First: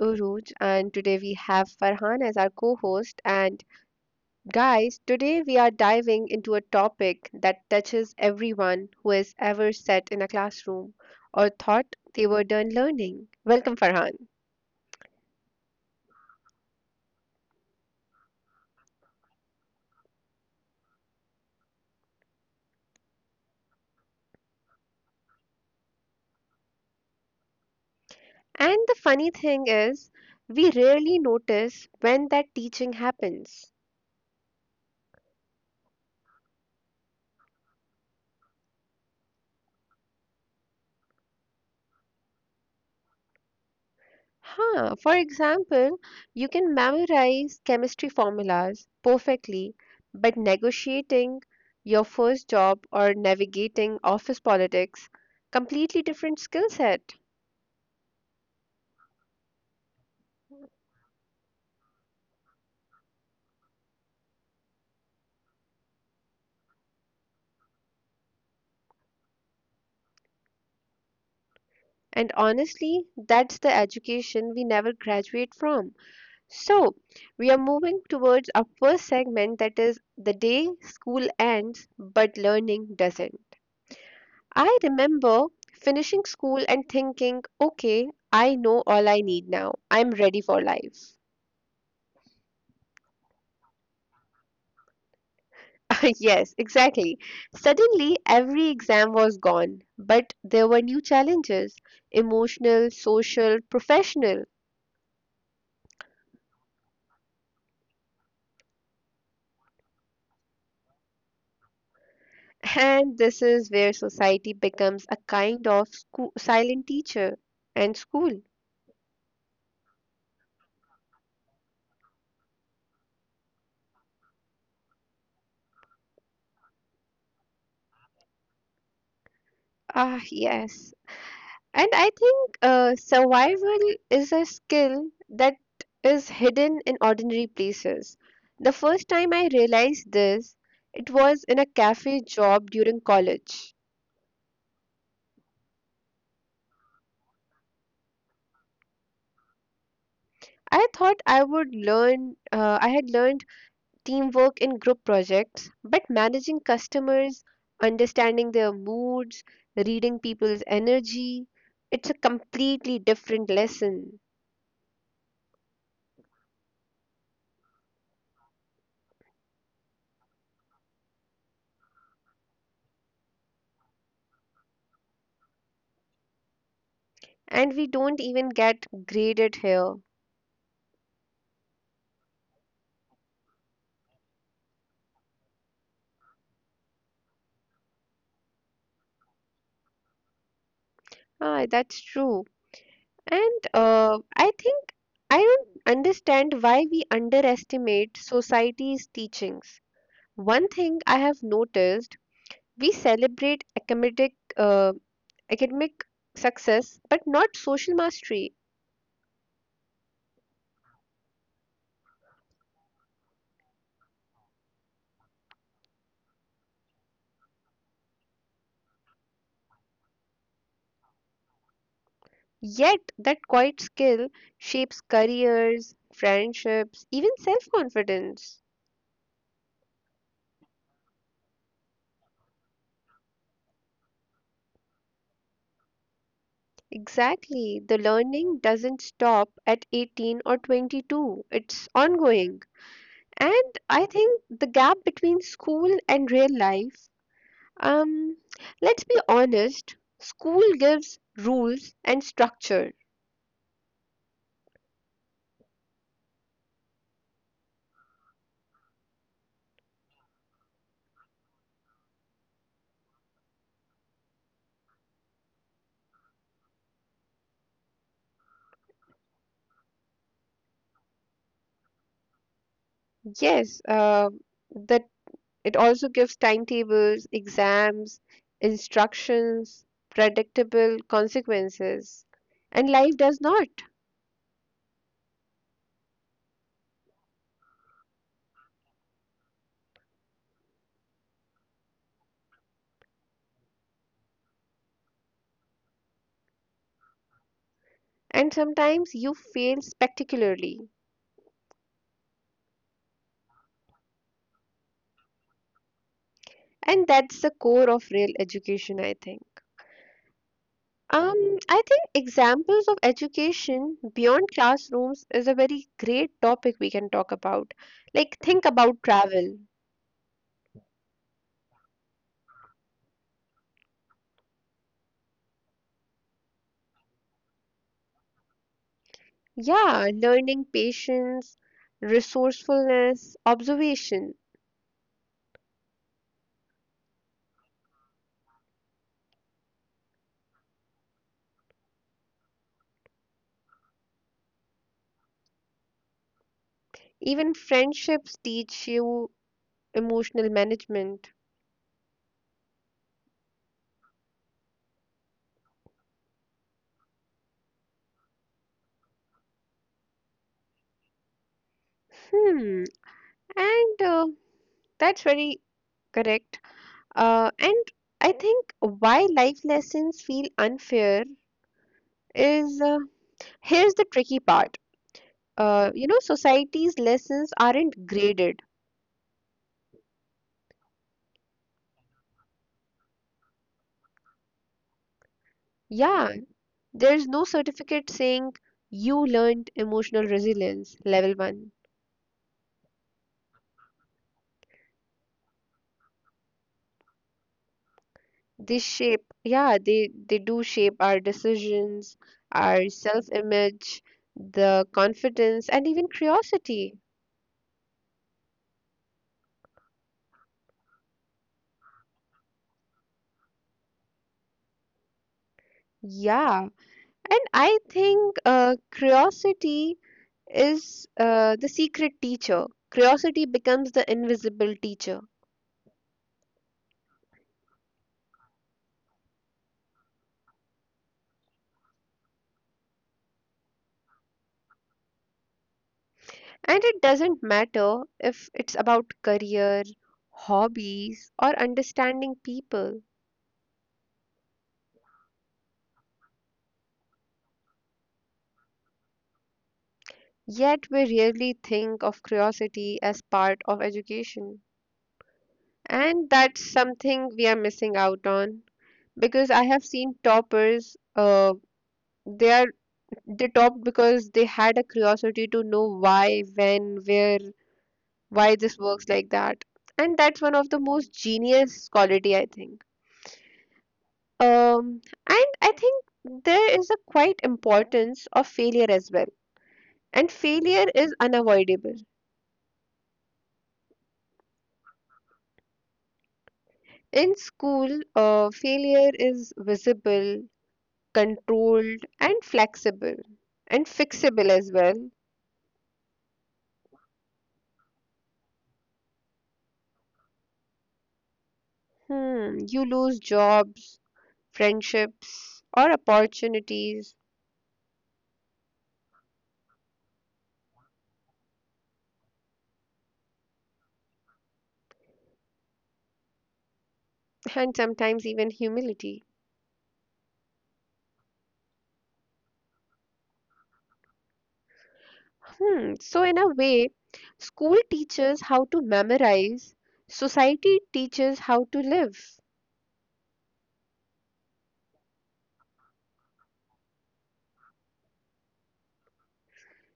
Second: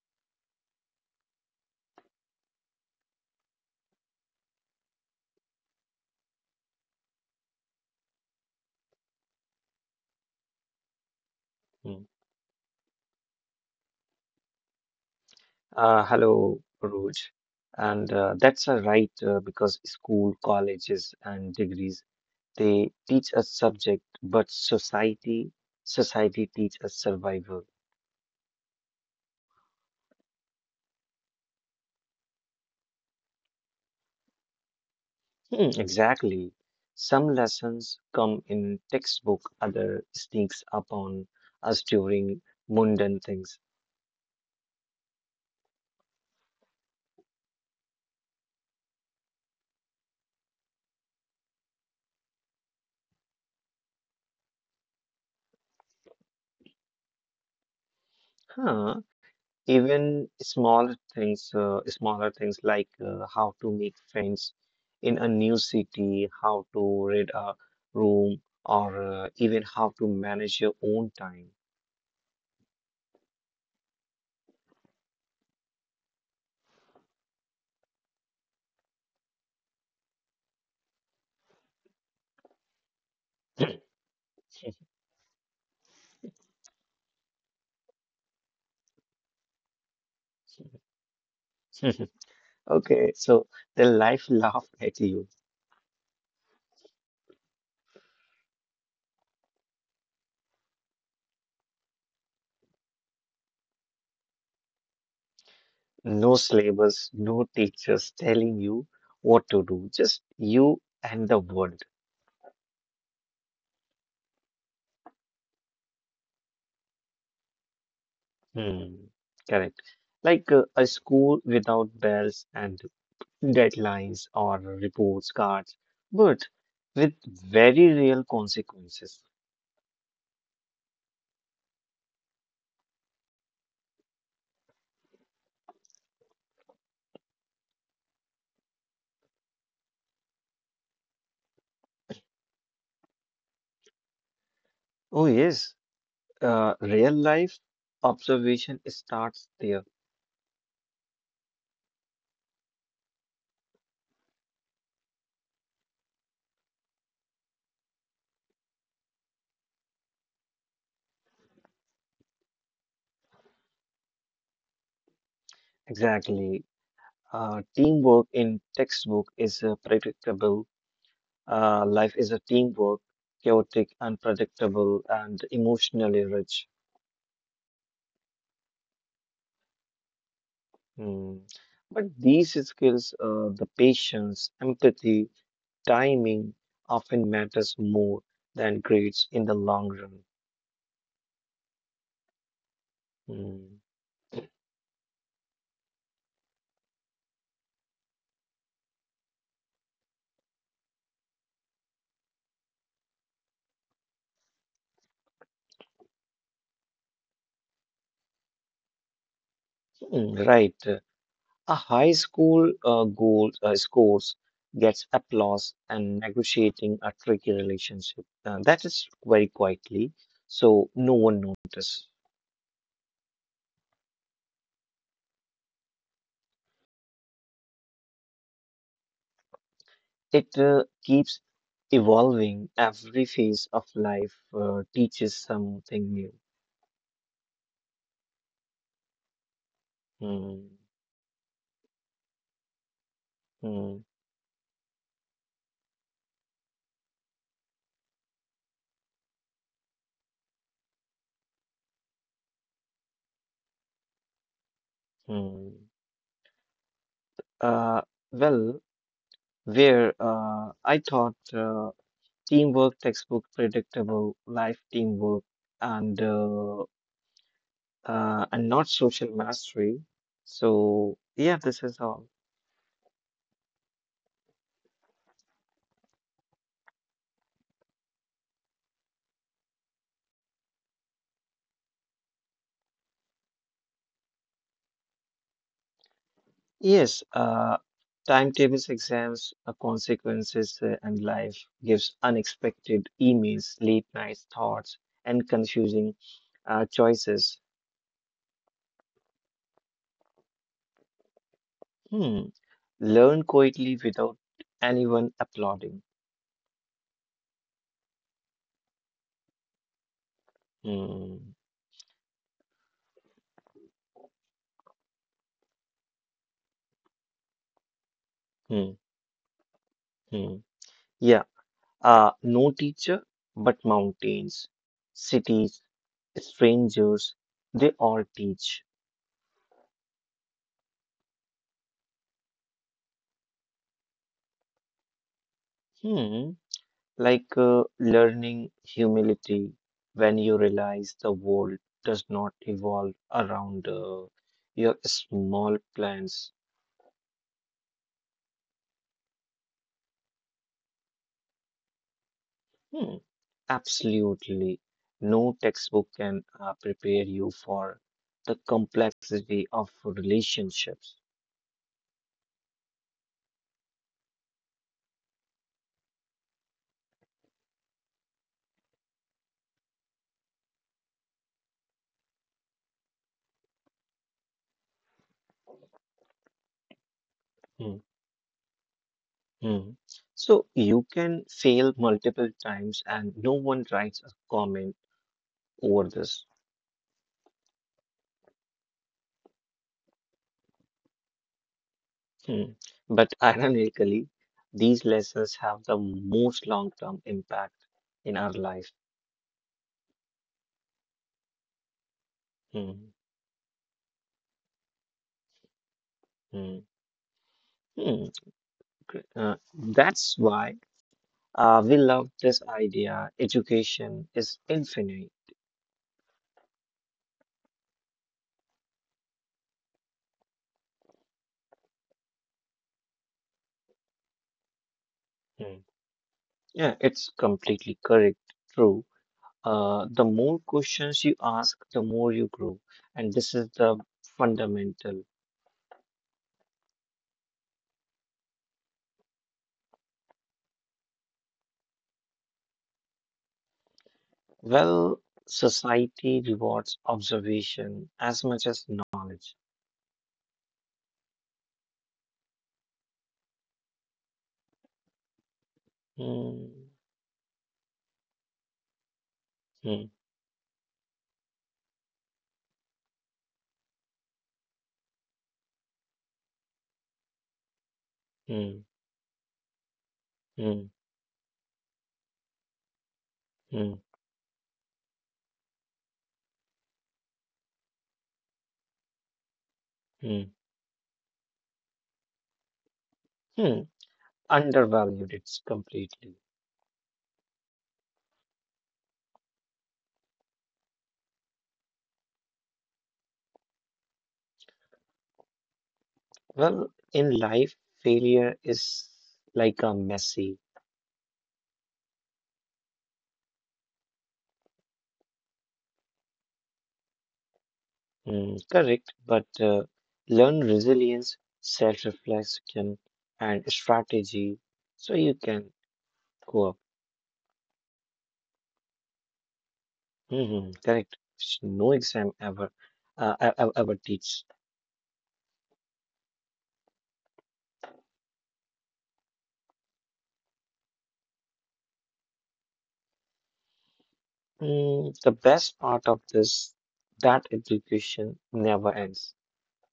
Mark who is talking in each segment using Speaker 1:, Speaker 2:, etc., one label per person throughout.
Speaker 1: Uruj, and today we have Farhan as our co-host. And guys, today we are diving into a topic that touches everyone who has ever sat in a classroom or thought
Speaker 2: Mm.
Speaker 1: they were done learning. Welcome, Farhan.
Speaker 2: Hello, Roj. And that's a right because school, colleges, and degrees they teach us subject, but society teach us survival.
Speaker 1: And the funny thing is, we rarely notice when that teaching happens.
Speaker 2: Hmm, exactly. Some lessons come in textbook, other sneaks upon us during mundane things.
Speaker 1: Huh. For example, you can memorize chemistry formulas perfectly, but negotiating your first job or navigating office politics, completely different skill set.
Speaker 2: Huh. Even small things, smaller things like how to make friends in a new city, how to read a room, or even how to manage your own time.
Speaker 1: And honestly, that's the education we never graduate from. So, we are moving towards our first segment that is the day school ends but learning doesn't. I remember finishing school and thinking, okay, I know all I need now. I'm ready for life.
Speaker 2: Okay, so the life laughed at you.
Speaker 1: Yes, exactly. Suddenly, every exam was gone, but there were new challenges emotional, social, professional.
Speaker 2: No syllabus, no teachers telling you what to do, just you and the world.
Speaker 1: And this is where society becomes a kind of school, silent teacher and school.
Speaker 2: Hmm, correct. Like a school without bells and deadlines or reports cards, but with very real consequences.
Speaker 1: Ah, yes. And I think survival is a skill that is hidden in ordinary places. The first time I realized this, it was in a cafe job during college.
Speaker 2: Oh, yes, real life observation starts there.
Speaker 1: I thought I would learn, I had learned teamwork in group projects, but managing customers, understanding their moods, reading people's energy, it's a completely different lesson.
Speaker 2: Exactly. Teamwork in textbook is predictable. Life is a teamwork, chaotic, unpredictable, and emotionally rich.
Speaker 1: And we don't even get graded here.
Speaker 2: Hmm. But these skills, the patience, empathy, timing, often matters more than grades in the long run.
Speaker 1: Ah, that's true. And
Speaker 2: Hmm.
Speaker 1: I think I don't understand why we underestimate society's teachings. One thing I have noticed, we celebrate academic success, but not social mastery.
Speaker 2: Hmm, right. A high school goal scores gets applause and negotiating a tricky relationship. That is very quietly, so no one notices.
Speaker 1: Yet that quiet skill shapes careers, friendships, even self-confidence.
Speaker 2: It keeps evolving. Every phase of life teaches something new.
Speaker 1: Exactly, the learning doesn't stop at 18 or
Speaker 2: Hmm,
Speaker 1: 22. It's ongoing. And
Speaker 2: hmm,
Speaker 1: I think the gap between school and real life, um, let's be honest, school gives rules and structure.
Speaker 2: hmm. Uh, well, where I thought teamwork textbook predictable life teamwork and uh, and not social mastery. So yeah, this is all.
Speaker 1: Yes, that it also gives timetables, exams, instructions, predictable consequences. And life does not.
Speaker 2: Yes, timetables, exams, consequences, and life gives unexpected emails, late night thoughts, and confusing choices.
Speaker 1: And sometimes you fail spectacularly.
Speaker 2: Hmm. Learn quietly without anyone applauding.
Speaker 1: And that's the core of real education, I think.
Speaker 2: Hmm.
Speaker 1: I think examples of education beyond classrooms is a very great topic we can talk about. Like, think about
Speaker 2: Hmm.
Speaker 1: travel.
Speaker 2: Hmm. Yeah. No teacher, but mountains, cities, strangers, they all teach.
Speaker 1: Yeah, learning patience, resourcefulness, observation.
Speaker 2: Hmm. Like learning humility when you realize the world does not evolve around your small plans.
Speaker 1: Even friendships teach you emotional management.
Speaker 2: Hmm, absolutely. No textbook can prepare you for the complexity of relationships.
Speaker 1: Hmm, and that's very correct. And I think why life lessons feel unfair is here's the tricky part. Society's lessons
Speaker 2: Hmm,
Speaker 1: aren't graded.
Speaker 2: hmm. So you can fail multiple times, and no one writes a comment over
Speaker 1: Yeah, right.
Speaker 2: this.
Speaker 1: There's no certificate saying you learned emotional resilience level one.
Speaker 2: Hmm. But ironically, these lessons have the most long-term impact in our
Speaker 1: They
Speaker 2: life.
Speaker 1: shape, yeah, they do shape our decisions, our
Speaker 2: Hmm.
Speaker 1: self-image, the confidence, and even
Speaker 2: Hmm.
Speaker 1: curiosity.
Speaker 2: Hmm. Gr- uh, that's why we love this idea. Education is infinite.
Speaker 1: Yeah, and I think curiosity is the secret teacher. Curiosity becomes the invisible teacher.
Speaker 2: Hmm. Yeah, it's completely correct. True. The more questions you ask, the more you grow, and this is the fundamental.
Speaker 1: And it doesn't matter if it's about career, hobbies, or understanding people.
Speaker 2: Well, society rewards observation as much as knowledge.
Speaker 1: Yet we rarely think of curiosity as part of education. And that's
Speaker 2: Hmm.
Speaker 1: something we are missing out on because I have
Speaker 2: Hmm.
Speaker 1: seen toppers, they are they topped because they had a curiosity to know why, when, where, why this
Speaker 2: Hmm.
Speaker 1: works like that. And that's one of the
Speaker 2: Hmm.
Speaker 1: most genius quality I think.
Speaker 2: Hmm.
Speaker 1: Um, and I think there is a quite importance of failure as well. And
Speaker 2: Mm,
Speaker 1: failure is unavoidable.
Speaker 2: hmm. Undervalued it's completely.
Speaker 1: In school, failure is visible, controlled, and flexible, and fixable as well.
Speaker 2: Well, in life, failure is like a messy.
Speaker 1: Hmm, you lose jobs, friendships, or opportunities,
Speaker 2: Mm, correct, but learn resilience, self-reflection, and strategy so you can go up.
Speaker 1: and sometimes even humility.
Speaker 2: Hmm, correct. Which no exam ever, ever teach.
Speaker 1: Hmm, so in a way, school teaches how to memorize, society teaches how to live.
Speaker 2: Mm, the best part of this, that education never ends,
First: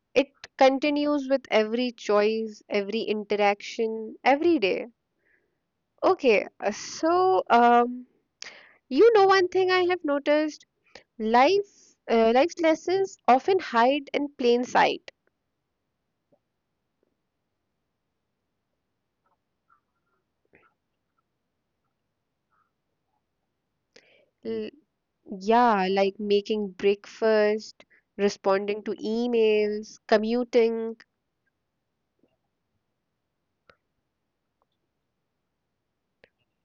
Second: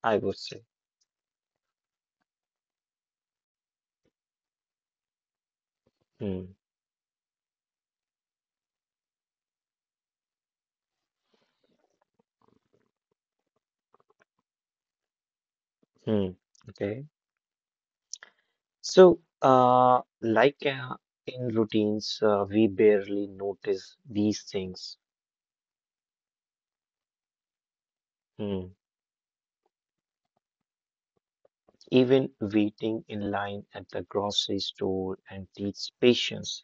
Speaker 2: I
Speaker 1: It
Speaker 2: would say.
Speaker 1: continues with every choice, every interaction, every day. Okay,
Speaker 2: Mm,
Speaker 1: so you know one thing I have noticed: life, life's lessons often hide in plain sight.
Speaker 2: mm, okay. So, like in routines, we barely notice these
Speaker 1: L-
Speaker 2: things.
Speaker 1: yeah, like making breakfast,
Speaker 2: Hmm.
Speaker 1: responding to emails, commuting,
Speaker 2: Even waiting in line at the grocery store and teach patience.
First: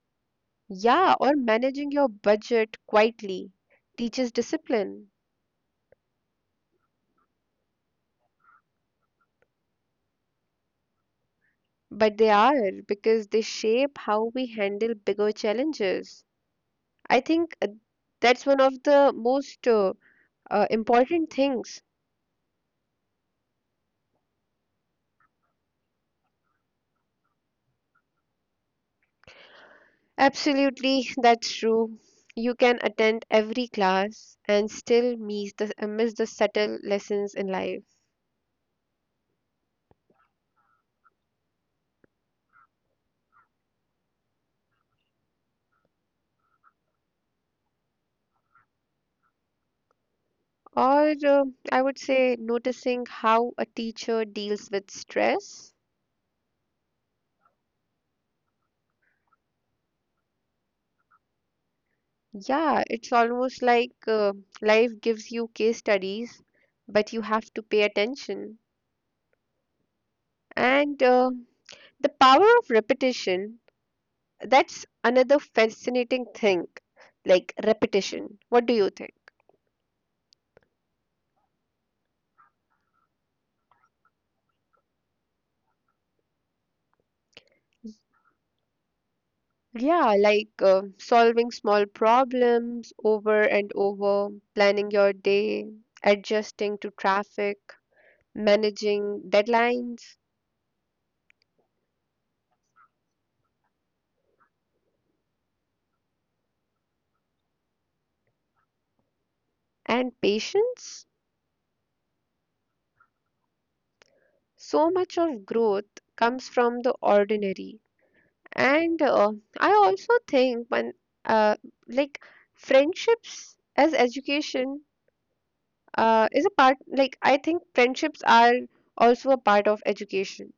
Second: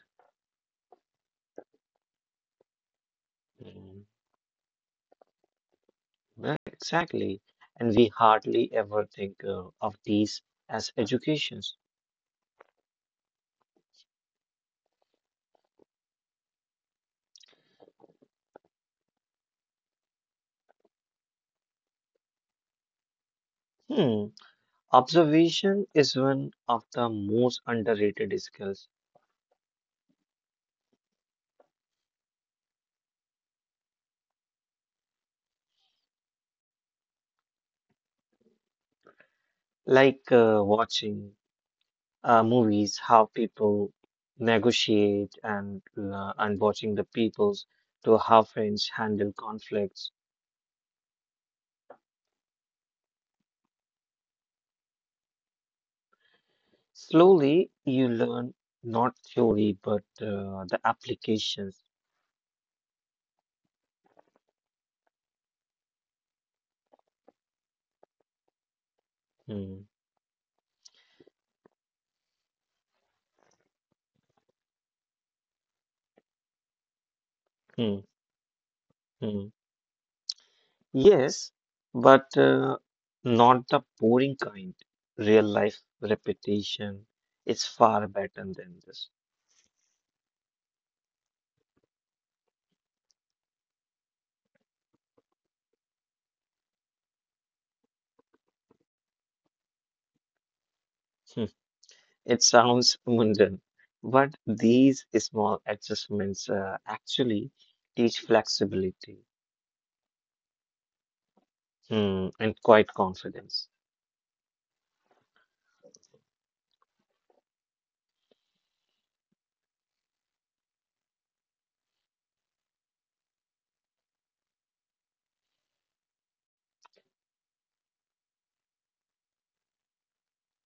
Speaker 1: yeah, or managing your budget quietly
Speaker 2: Hmm.
Speaker 1: teaches discipline.
Speaker 2: Well, exactly. And we hardly ever think of these as educations.
Speaker 1: But they are because they shape how we handle bigger challenges. I think that's one of the most important things.
Speaker 2: Hmm. Observation is one of the most underrated skills.
Speaker 1: Absolutely, that's true. You can attend every class and still miss the subtle lessons in life.
Speaker 2: Like watching movies, how people negotiate and watching the peoples to how friends handle conflicts.
Speaker 1: Or I would say noticing how a teacher deals with stress.
Speaker 2: Slowly, you learn not theory but the applications.
Speaker 1: Yeah, it's almost like life gives you case studies, but you have to pay attention.
Speaker 2: Hmm,
Speaker 1: And the power of repetition that's another fascinating thing, like
Speaker 2: hmm,
Speaker 1: repetition. What do you think?
Speaker 2: hmm. Yes, but not the boring kind. Real life repetition is far better than this.
Speaker 1: Yeah, like solving small problems over and over, planning your day, adjusting to traffic, managing deadlines,
Speaker 2: It sounds mundane, but these small adjustments actually teach flexibility
Speaker 1: and patience.
Speaker 2: mm, and quite confidence.
Speaker 1: So much of growth comes from the ordinary. And I also think when, uh, like, friendships as education is a part like I think friendships are also a part of education.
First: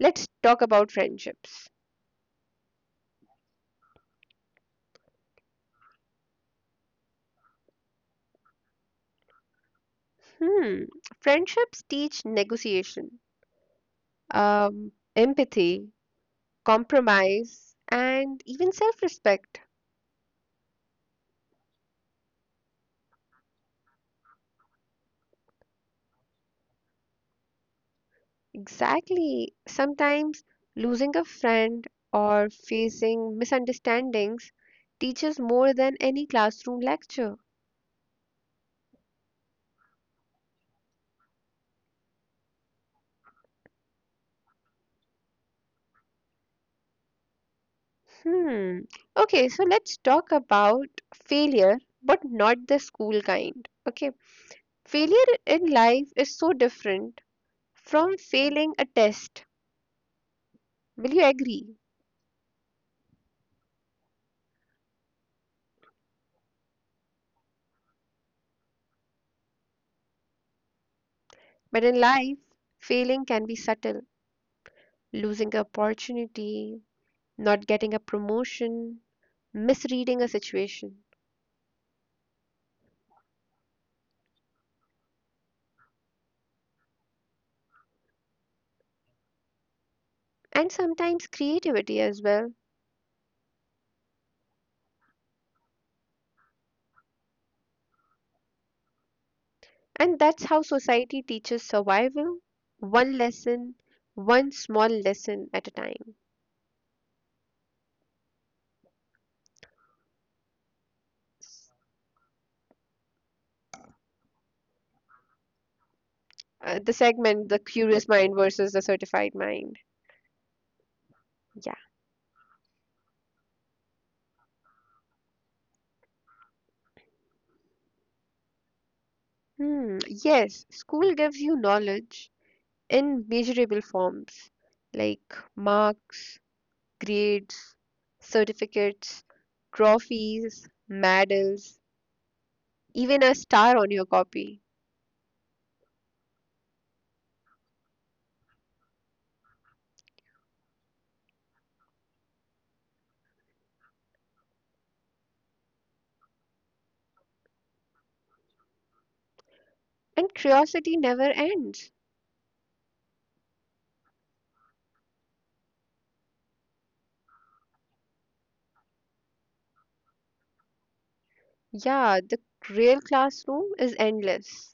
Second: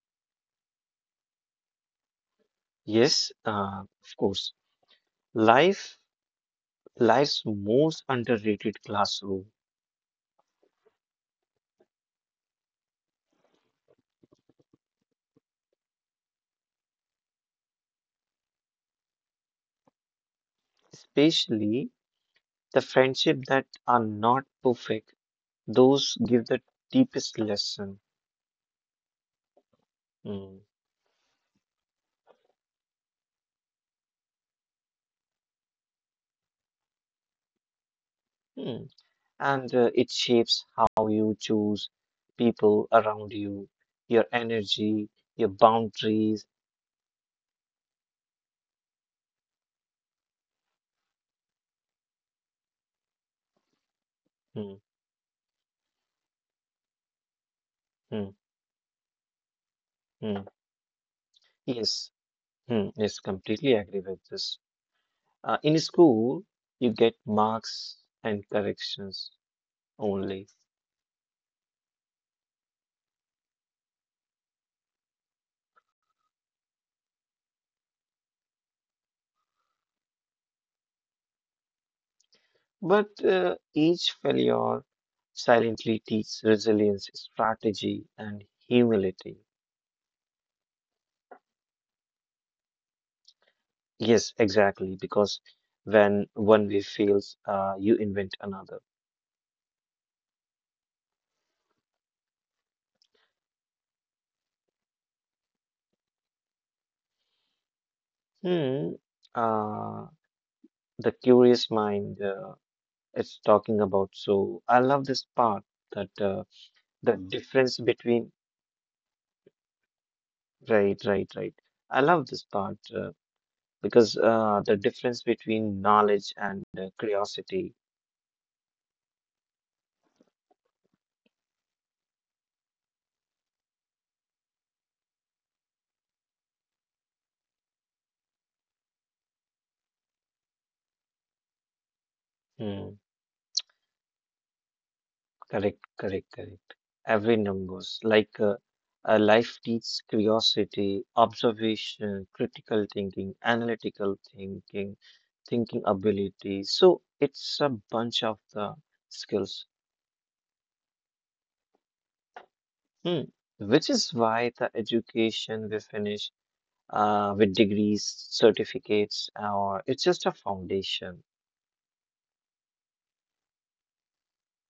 Speaker 1: Let's talk about friendships.
Speaker 2: Yes, of course. Life, life's most underrated classroom,
Speaker 1: Hmm, friendships teach negotiation, empathy, compromise, and even self-respect.
Speaker 2: especially the friendship that are not perfect, those give the deepest lesson.
Speaker 1: Exactly. Sometimes
Speaker 2: Mm,
Speaker 1: losing a friend or facing misunderstandings teaches more than any classroom lecture.
Speaker 2: mm. And it shapes how you choose people around you, your energy, your boundaries.
Speaker 1: Hmm. Okay, so let's talk about failure, but not the school kind. Okay.
Speaker 2: Hmm.
Speaker 1: Failure in life is so different from
Speaker 2: Hmm.
Speaker 1: failing a test.
Speaker 2: Mm.
Speaker 1: Will you agree?
Speaker 2: Yes. Hmm. Yes, completely agree with this. In school, you get marks and corrections only,
Speaker 1: But in life, failing can be subtle. Losing an opportunity, not getting a promotion, misreading a situation,
Speaker 2: but each failure silently teaches resilience, strategy, and humility.
Speaker 1: and sometimes creativity as well.
Speaker 2: Yes, exactly, because when one way fails, you invent another.
Speaker 1: And that's how society teaches survival one lesson, one small lesson at a time.
Speaker 2: Hmm. Uh, the curious mind it's talking about. So I love this part that
Speaker 1: The
Speaker 2: the
Speaker 1: segment, the
Speaker 2: difference
Speaker 1: curious mind
Speaker 2: between.
Speaker 1: versus the certified mind.
Speaker 2: Right, right, right.
Speaker 1: Yeah.
Speaker 2: I love this part because the difference between knowledge and curiosity.
Speaker 1: Hmm. Yes, school gives you knowledge in measurable forms like marks, grades, certificates, trophies, medals,
Speaker 2: Hmm,
Speaker 1: even a star on your copy.
Speaker 2: correct, correct, correct. Every numbers like life teaches curiosity, observation, critical thinking, analytical thinking, thinking ability. So it's a bunch of the skills.
Speaker 1: And curiosity never ends.
Speaker 2: Hmm. Which is why the education we finish with degrees, certificates, or it's just a foundation.
Speaker 1: Yeah, the real classroom is endless.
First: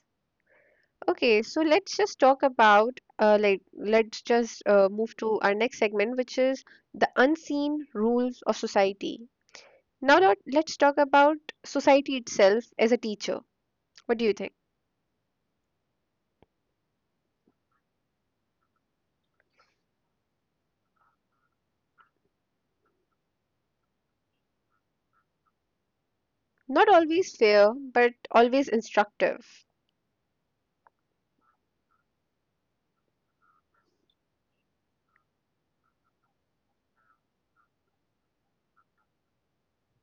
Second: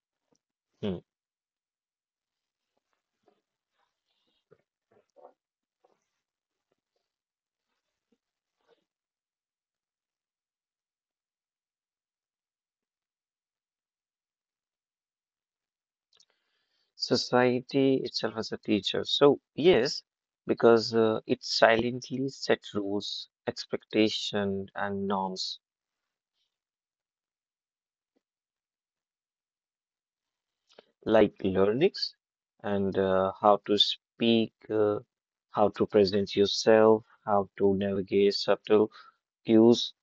Speaker 2: Hmm.
Speaker 1: Okay, so let's just talk about like let's just move to our next segment, which is the unseen rules of society. Now let's talk about society itself as a teacher. What do you think?
Speaker 2: Society itself as a teacher. So, yes, because it silently sets rules, expectation, and norms
Speaker 1: Not always fair, but always instructive.
Speaker 2: like learnings and how to speak, how to present yourself, how to navigate subtle cues.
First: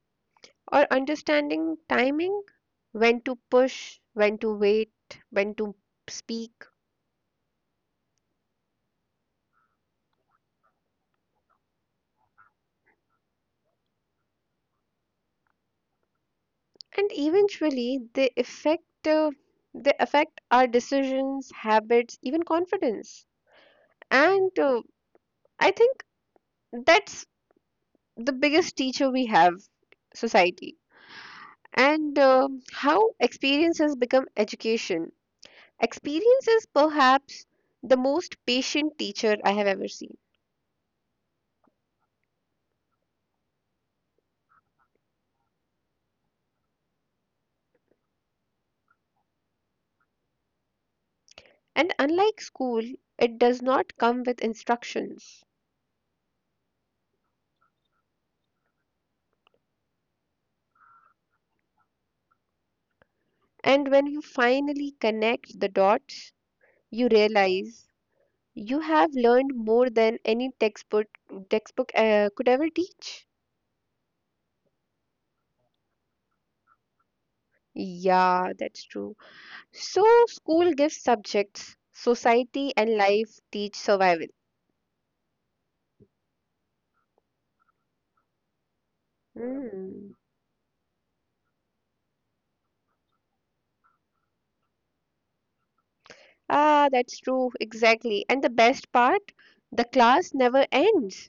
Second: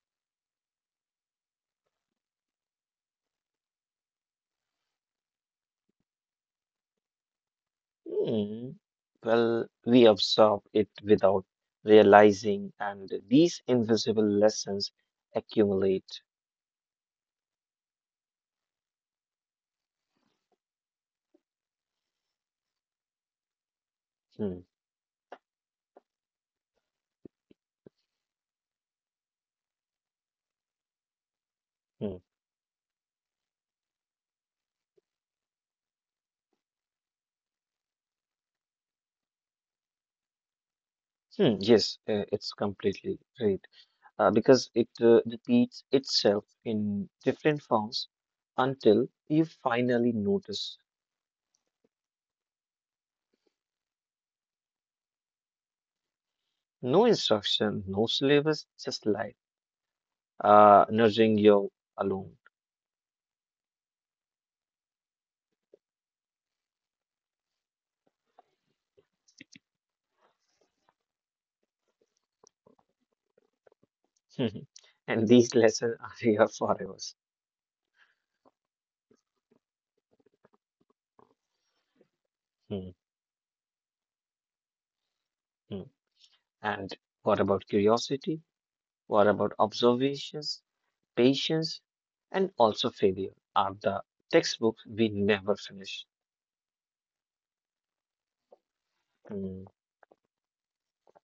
Speaker 1: Or understanding timing, when to push, when to wait, when to speak.
Speaker 2: Hmm. Well, we absorb it without realizing, and these invisible lessons accumulate.
Speaker 1: And eventually, they affect our decisions, habits, even confidence. And
Speaker 2: Hmm.
Speaker 1: I think that's the biggest teacher we have, society.
Speaker 2: Hmm.
Speaker 1: And how experiences become education. Experience is perhaps the most patient teacher I have ever seen.
Speaker 2: Hmm. Yes, it's completely right. Because it repeats itself in different forms until you finally notice.
Speaker 1: And unlike school, it does not come with instructions.
Speaker 2: No instruction, no syllabus, just life, nudging you alone.
Speaker 1: And when you finally connect the dots, you realize you have learned more than any textbook could ever teach.
Speaker 2: And these lessons are here for us.
Speaker 1: Yeah, that's true. So school gives subjects, society
Speaker 2: Hmm.
Speaker 1: and life teach survival.
Speaker 2: Hmm. And what about curiosity? What about
Speaker 1: Hmm.
Speaker 2: observations, patience, and also failure are the textbooks we never finish.
Speaker 1: Ah, that's true, exactly. And the best part,
Speaker 2: Mhm.
Speaker 1: the class never ends.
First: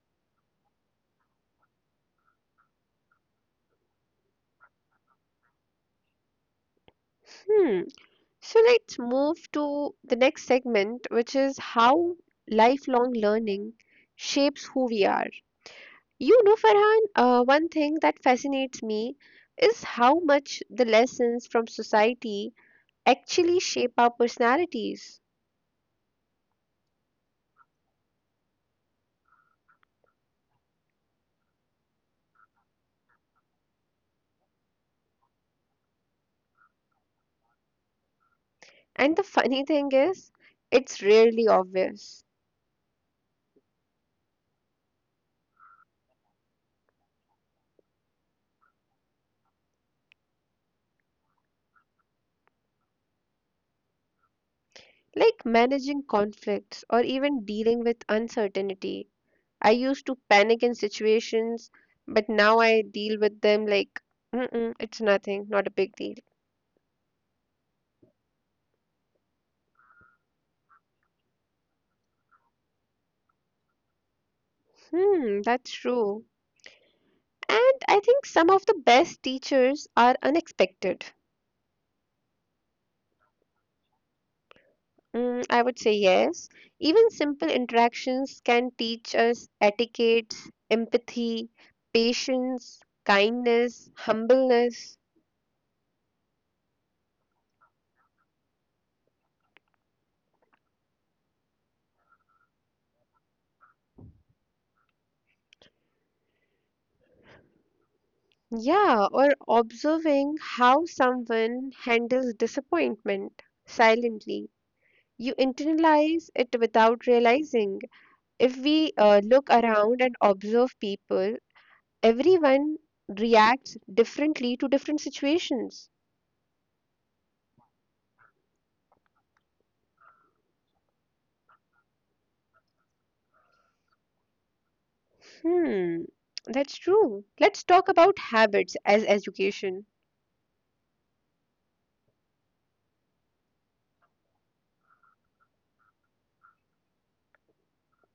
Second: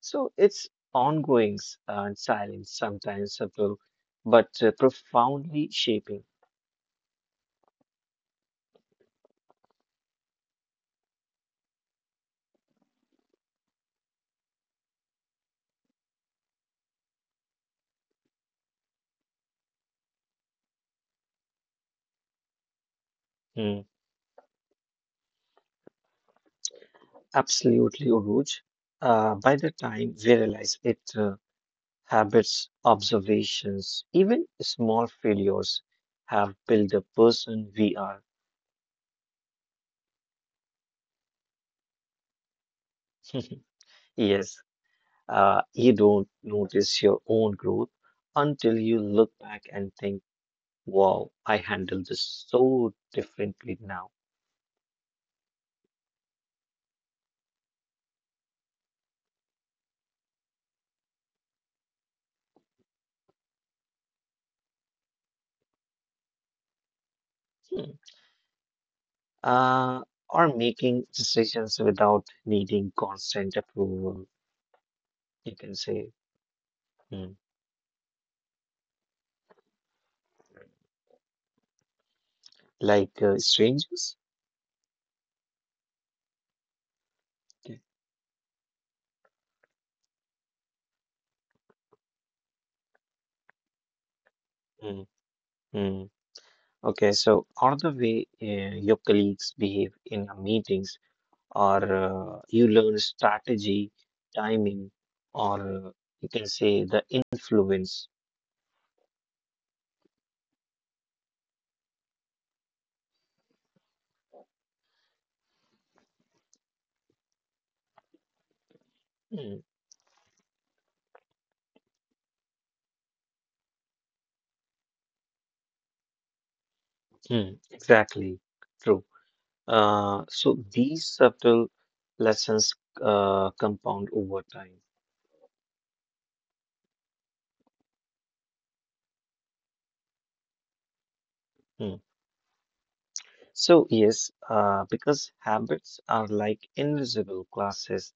Speaker 2: So it's ongoings and silence, sometimes subtle, but profoundly shaping.
Speaker 1: Hmm. So let's move to the next segment, which is how lifelong learning shapes who we are. You know, Farhan, one thing that fascinates me is how much the lessons from society actually
Speaker 2: Mm.
Speaker 1: shape our personalities.
Speaker 2: Absolutely, Uruj. By the time we realize it, habits, observations, even small failures have built the person we are.
Speaker 1: And the funny thing is, it's rarely obvious.
Speaker 2: Yes, you don't notice your own growth until you look back and think, wow, I handle this so differently now.
Speaker 1: Like managing conflicts or even dealing with uncertainty. I used to panic in situations, but now I deal with them like, mm-mm, it's nothing, not a big deal.
Speaker 2: Hmm. Uh, or making decisions without needing constant approval,
Speaker 1: Hmm,
Speaker 2: you
Speaker 1: that's
Speaker 2: can say.
Speaker 1: true.
Speaker 2: Hmm.
Speaker 1: And I think some of the best teachers are unexpected.
Speaker 2: Like strangers.
Speaker 1: Mm, I would say yes. Even simple
Speaker 2: Okay.
Speaker 1: interactions can teach us etiquette, empathy, patience, kindness, humbleness.
Speaker 2: Hmm. Hmm. Okay, so or the way your colleagues behave in your meetings, or you learn strategy, timing, or uh, you can say the influence.
Speaker 1: Yeah, or observing how someone handles disappointment silently. You internalize it without realizing. If we look
Speaker 2: Mm,
Speaker 1: around and observe people, everyone reacts differently to different situations.
Speaker 2: mm, exactly. True. So these subtle lessons compound over time.
Speaker 1: Hmm, that's true. Let's talk about habits as education.
Speaker 2: Mm. So, yes, because habits are like invisible classes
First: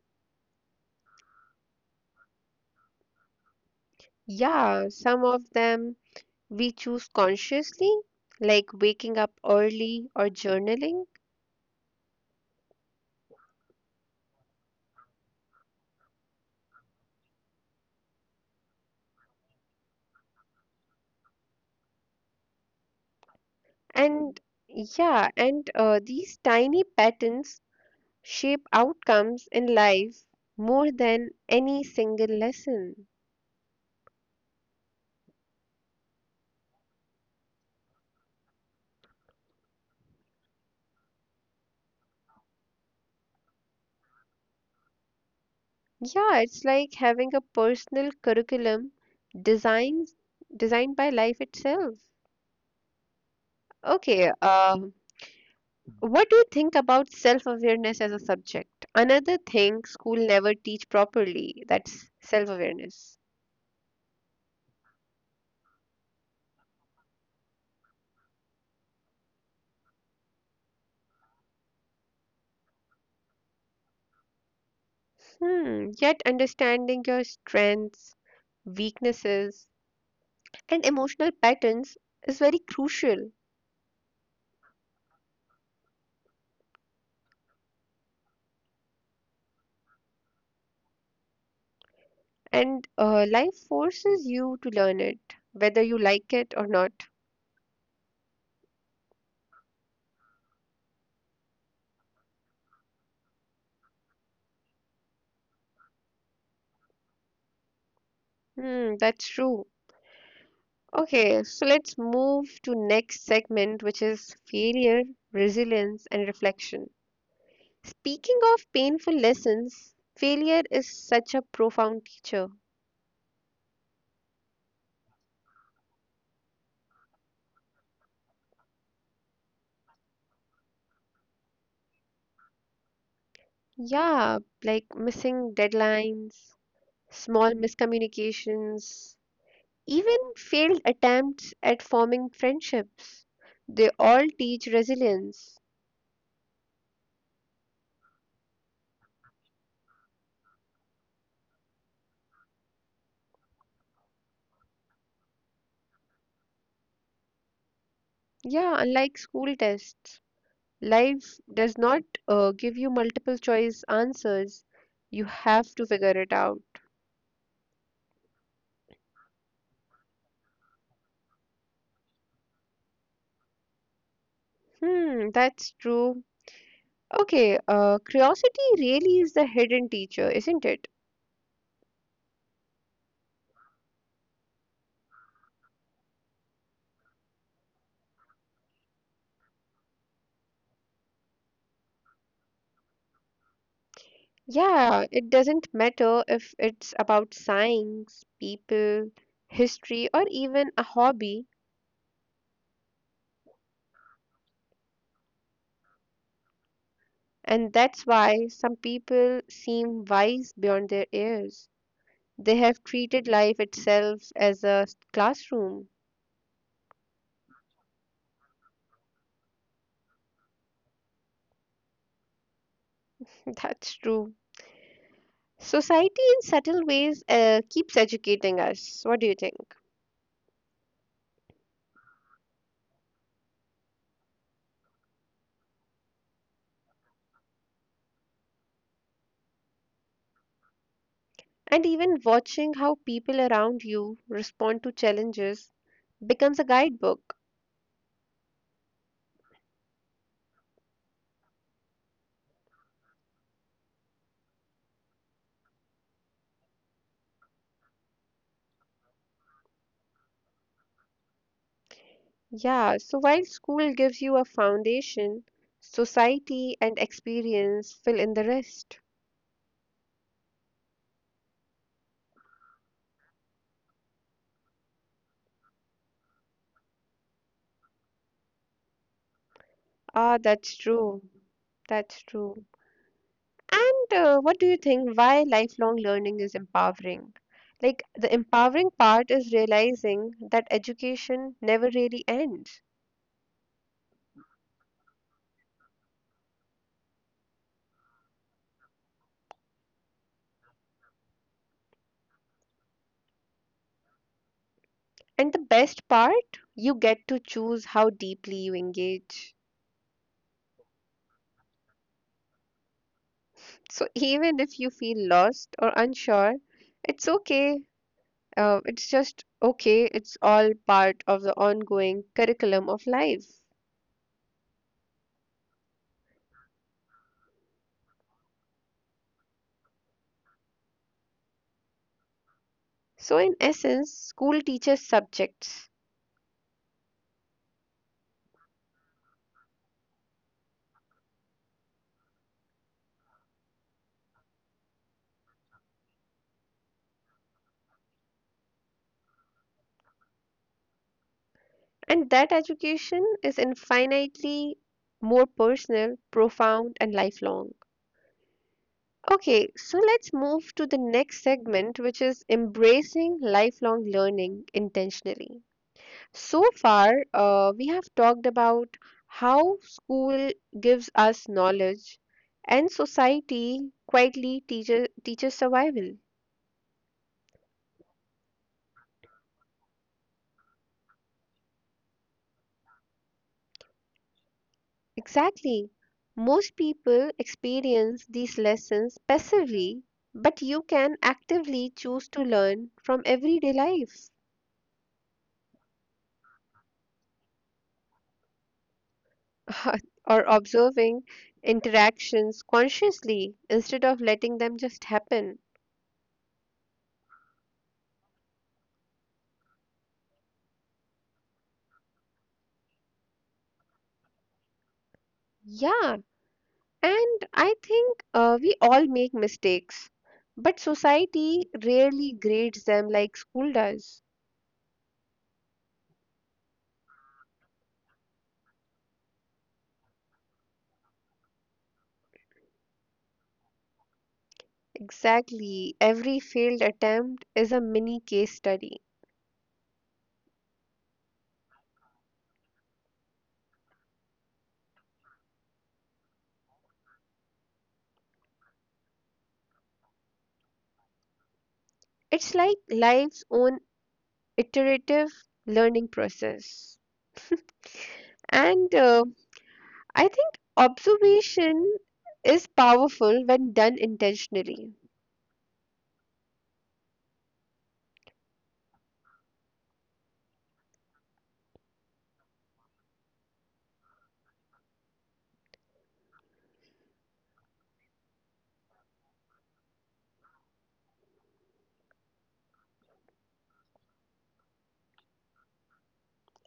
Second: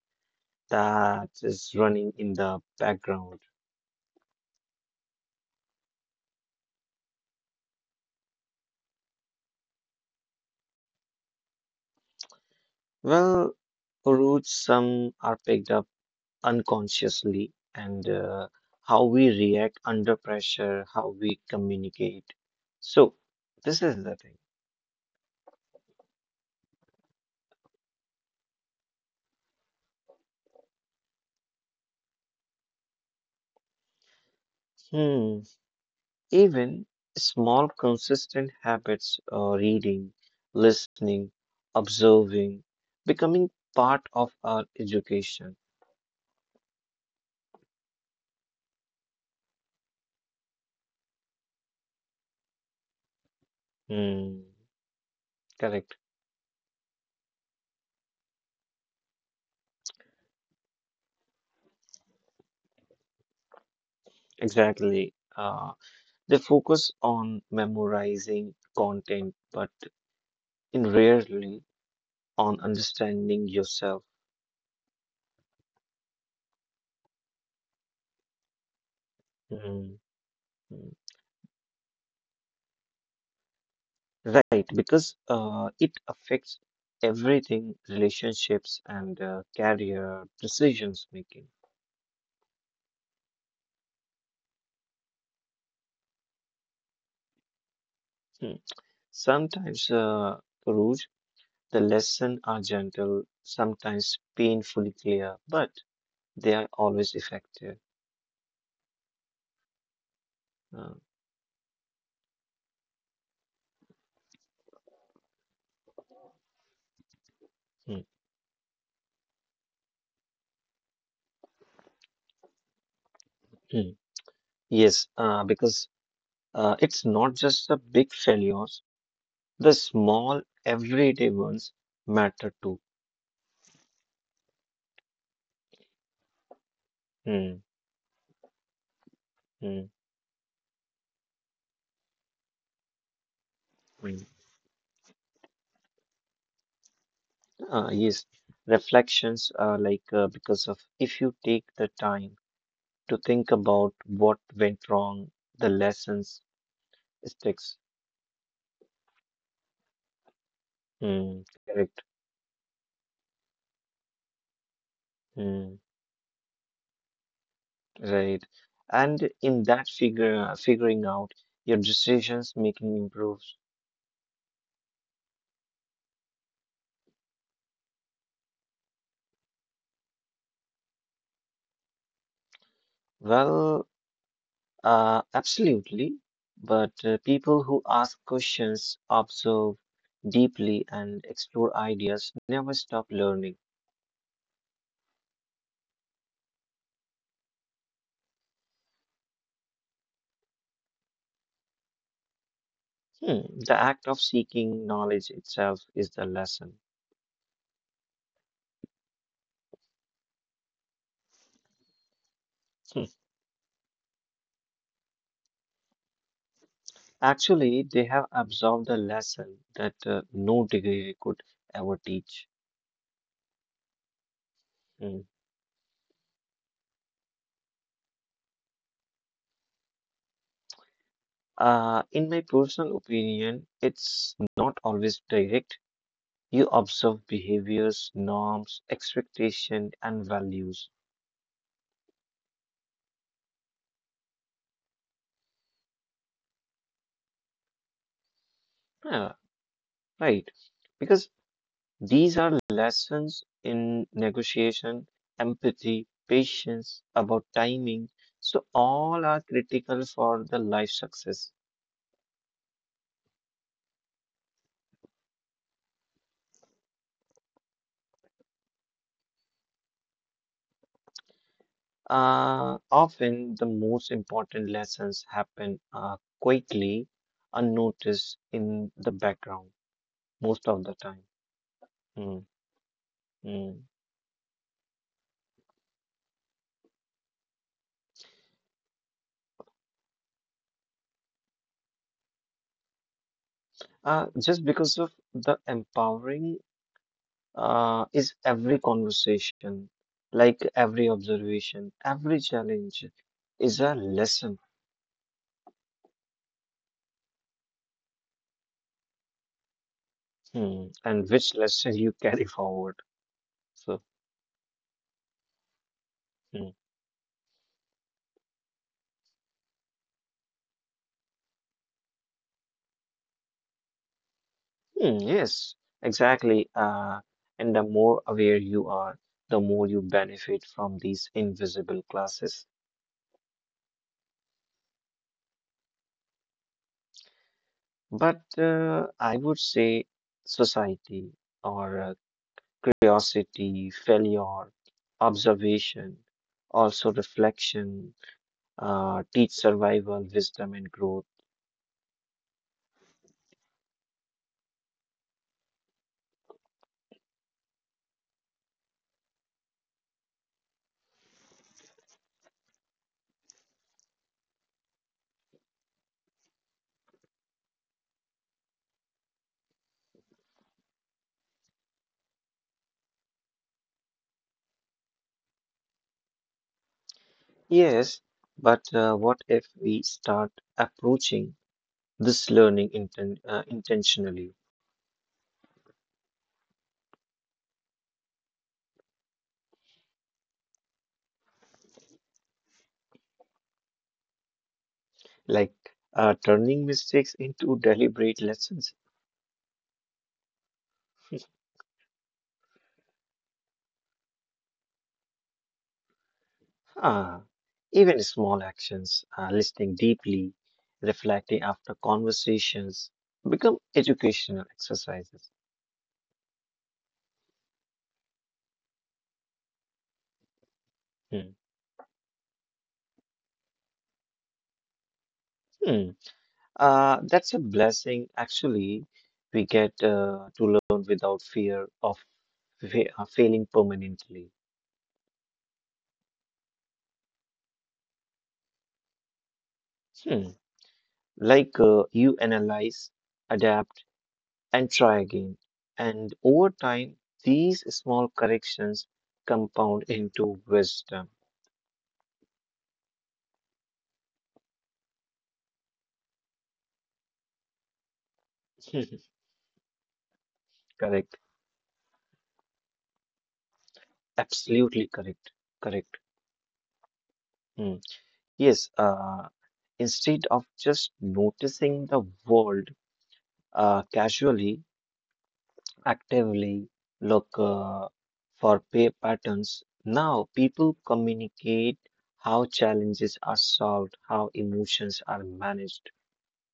Speaker 2: that is running in the background.
Speaker 1: Yeah, some of them we choose consciously, like waking up early or journaling.
Speaker 2: Well, roots, some are picked up unconsciously, and how we react under pressure, how we communicate. So, this is the thing.
Speaker 1: And yeah, and these tiny patterns shape outcomes in life more than any single lesson.
Speaker 2: Hmm. Even small, consistent habits, reading, listening, observing, becoming part of our education.
Speaker 1: Yeah, it's like having a personal curriculum designed designed by life itself. Okay,
Speaker 2: Hmm, correct.
Speaker 1: what do you think about self-awareness as a subject? Another thing school never teach properly, that's self-awareness.
Speaker 2: Exactly. They focus on memorizing content, but in rarely on understanding yourself.
Speaker 1: Hmm, yet understanding your strengths, weaknesses,
Speaker 2: Hmm,
Speaker 1: and
Speaker 2: hmm.
Speaker 1: emotional patterns is very crucial
Speaker 2: Right, because it affects everything relationships and career decisions making.
Speaker 1: and life forces you to learn it, whether you like it or not.
Speaker 2: Hmm. Sometimes, Rouge, the lessons are gentle, sometimes painfully clear, but they are always effective.
Speaker 1: Hmm, that's true.
Speaker 2: Uh,
Speaker 1: Okay, so let's move to next segment, which is failure, resilience, and reflection.
Speaker 2: mm,
Speaker 1: Speaking of painful lessons, failure is such a profound teacher.
Speaker 2: mm. Yes, because it's not just the big failures, the small, everyday ones matter too.
Speaker 1: Yeah, like missing deadlines, small
Speaker 2: Mm,
Speaker 1: miscommunications,
Speaker 2: mm,
Speaker 1: even failed attempts at forming friendships. They
Speaker 2: mm.
Speaker 1: all teach resilience.
Speaker 2: Yes, reflections are like because of if you take the time to think about what went wrong, the lessons sticks.
Speaker 1: Yeah, unlike school tests, life
Speaker 2: Mm,
Speaker 1: does
Speaker 2: correct.
Speaker 1: not give you multiple choice answers. You have
Speaker 2: Mm.
Speaker 1: to figure it out.
Speaker 2: Right. And in that figuring out your decisions making improves.
Speaker 1: Hmm, that's true. Okay, curiosity really is the hidden teacher, isn't it?
Speaker 2: Well, absolutely. But people who ask questions, observe deeply, and explore ideas never stop learning.
Speaker 1: Yeah, it doesn't matter if it's about science, people, history, or even a hobby.
Speaker 2: Hmm. The act of seeking knowledge itself is the lesson.
Speaker 1: And that's why some people seem wise beyond their years. They have
Speaker 2: Hmm.
Speaker 1: treated life itself as a classroom.
Speaker 2: Actually, they have absorbed the lesson that no degree could ever teach.
Speaker 1: That's true.
Speaker 2: Hmm.
Speaker 1: Society in subtle ways keeps educating us. What do you think?
Speaker 2: In my personal opinion, it's not always direct. You observe behaviors, norms, expectation, and values.
Speaker 1: And even watching how people around you respond to challenges becomes a guidebook.
Speaker 2: Yeah, right. Because these are lessons in negotiation, empathy, patience, about timing. So all are critical for the life success.
Speaker 1: Yeah, so while school gives you a foundation, society and experience fill in the rest.
Speaker 2: Often the most important lessons happen quickly, unnoticed in the background
Speaker 1: Ah,
Speaker 2: most
Speaker 1: that's
Speaker 2: of the
Speaker 1: true.
Speaker 2: time.
Speaker 1: That's
Speaker 2: Mm,
Speaker 1: true.
Speaker 2: mm.
Speaker 1: And what do you think why lifelong learning is empowering? Like the empowering part is realizing that education never really ends.
Speaker 2: Just because of the empowering is every conversation, like every observation, every challenge is a lesson.
Speaker 1: And the best part, you get to choose how deeply you engage.
Speaker 2: Hmm, and which lesson you carry forward. So,
Speaker 1: So even if you feel lost or unsure,
Speaker 2: hmm.
Speaker 1: it's okay. It's just okay. It's all part of the ongoing curriculum of life.
Speaker 2: Hmm, yes, exactly. And the more aware you are, the more you benefit from these invisible classes.
Speaker 1: So, in essence, school teaches subjects,
Speaker 2: But I would say society or curiosity, failure, observation, also reflection, teach survival, wisdom, and growth.
Speaker 1: and that education is infinitely more personal, profound, and lifelong. Okay, so let's move to the next segment, which is embracing lifelong learning intentionally. So far, we have talked about how school gives us knowledge and society quietly teaches survival.
Speaker 2: Yes, but what if we start approaching this learning intentionally,
Speaker 1: Exactly. Most people experience these lessons passively, but you can actively choose to learn from everyday life
Speaker 2: like turning mistakes into deliberate lessons?
Speaker 1: or observing interactions consciously instead of letting them just happen.
Speaker 2: Ah, even small actions, listening deeply, reflecting after conversations, become educational exercises.
Speaker 1: Yeah, and I think we all make mistakes, but
Speaker 2: Hmm.
Speaker 1: society rarely grades them like school does.
Speaker 2: Hmm. That's a blessing. Actually, we get to learn without fear of failing permanently.
Speaker 1: Exactly, every failed attempt is a mini case study.
Speaker 2: Hmm. Like you analyze, adapt, and try again. And over time, these small corrections compound into wisdom.
Speaker 1: It's like life's own iterative learning process. And I think
Speaker 2: Correct.
Speaker 1: observation is powerful when done intentionally.
Speaker 2: Absolutely correct. Correct. Hmm. Yes. Instead of just noticing the world casually, actively look for pay patterns. Now, people communicate how challenges are solved, how emotions are managed.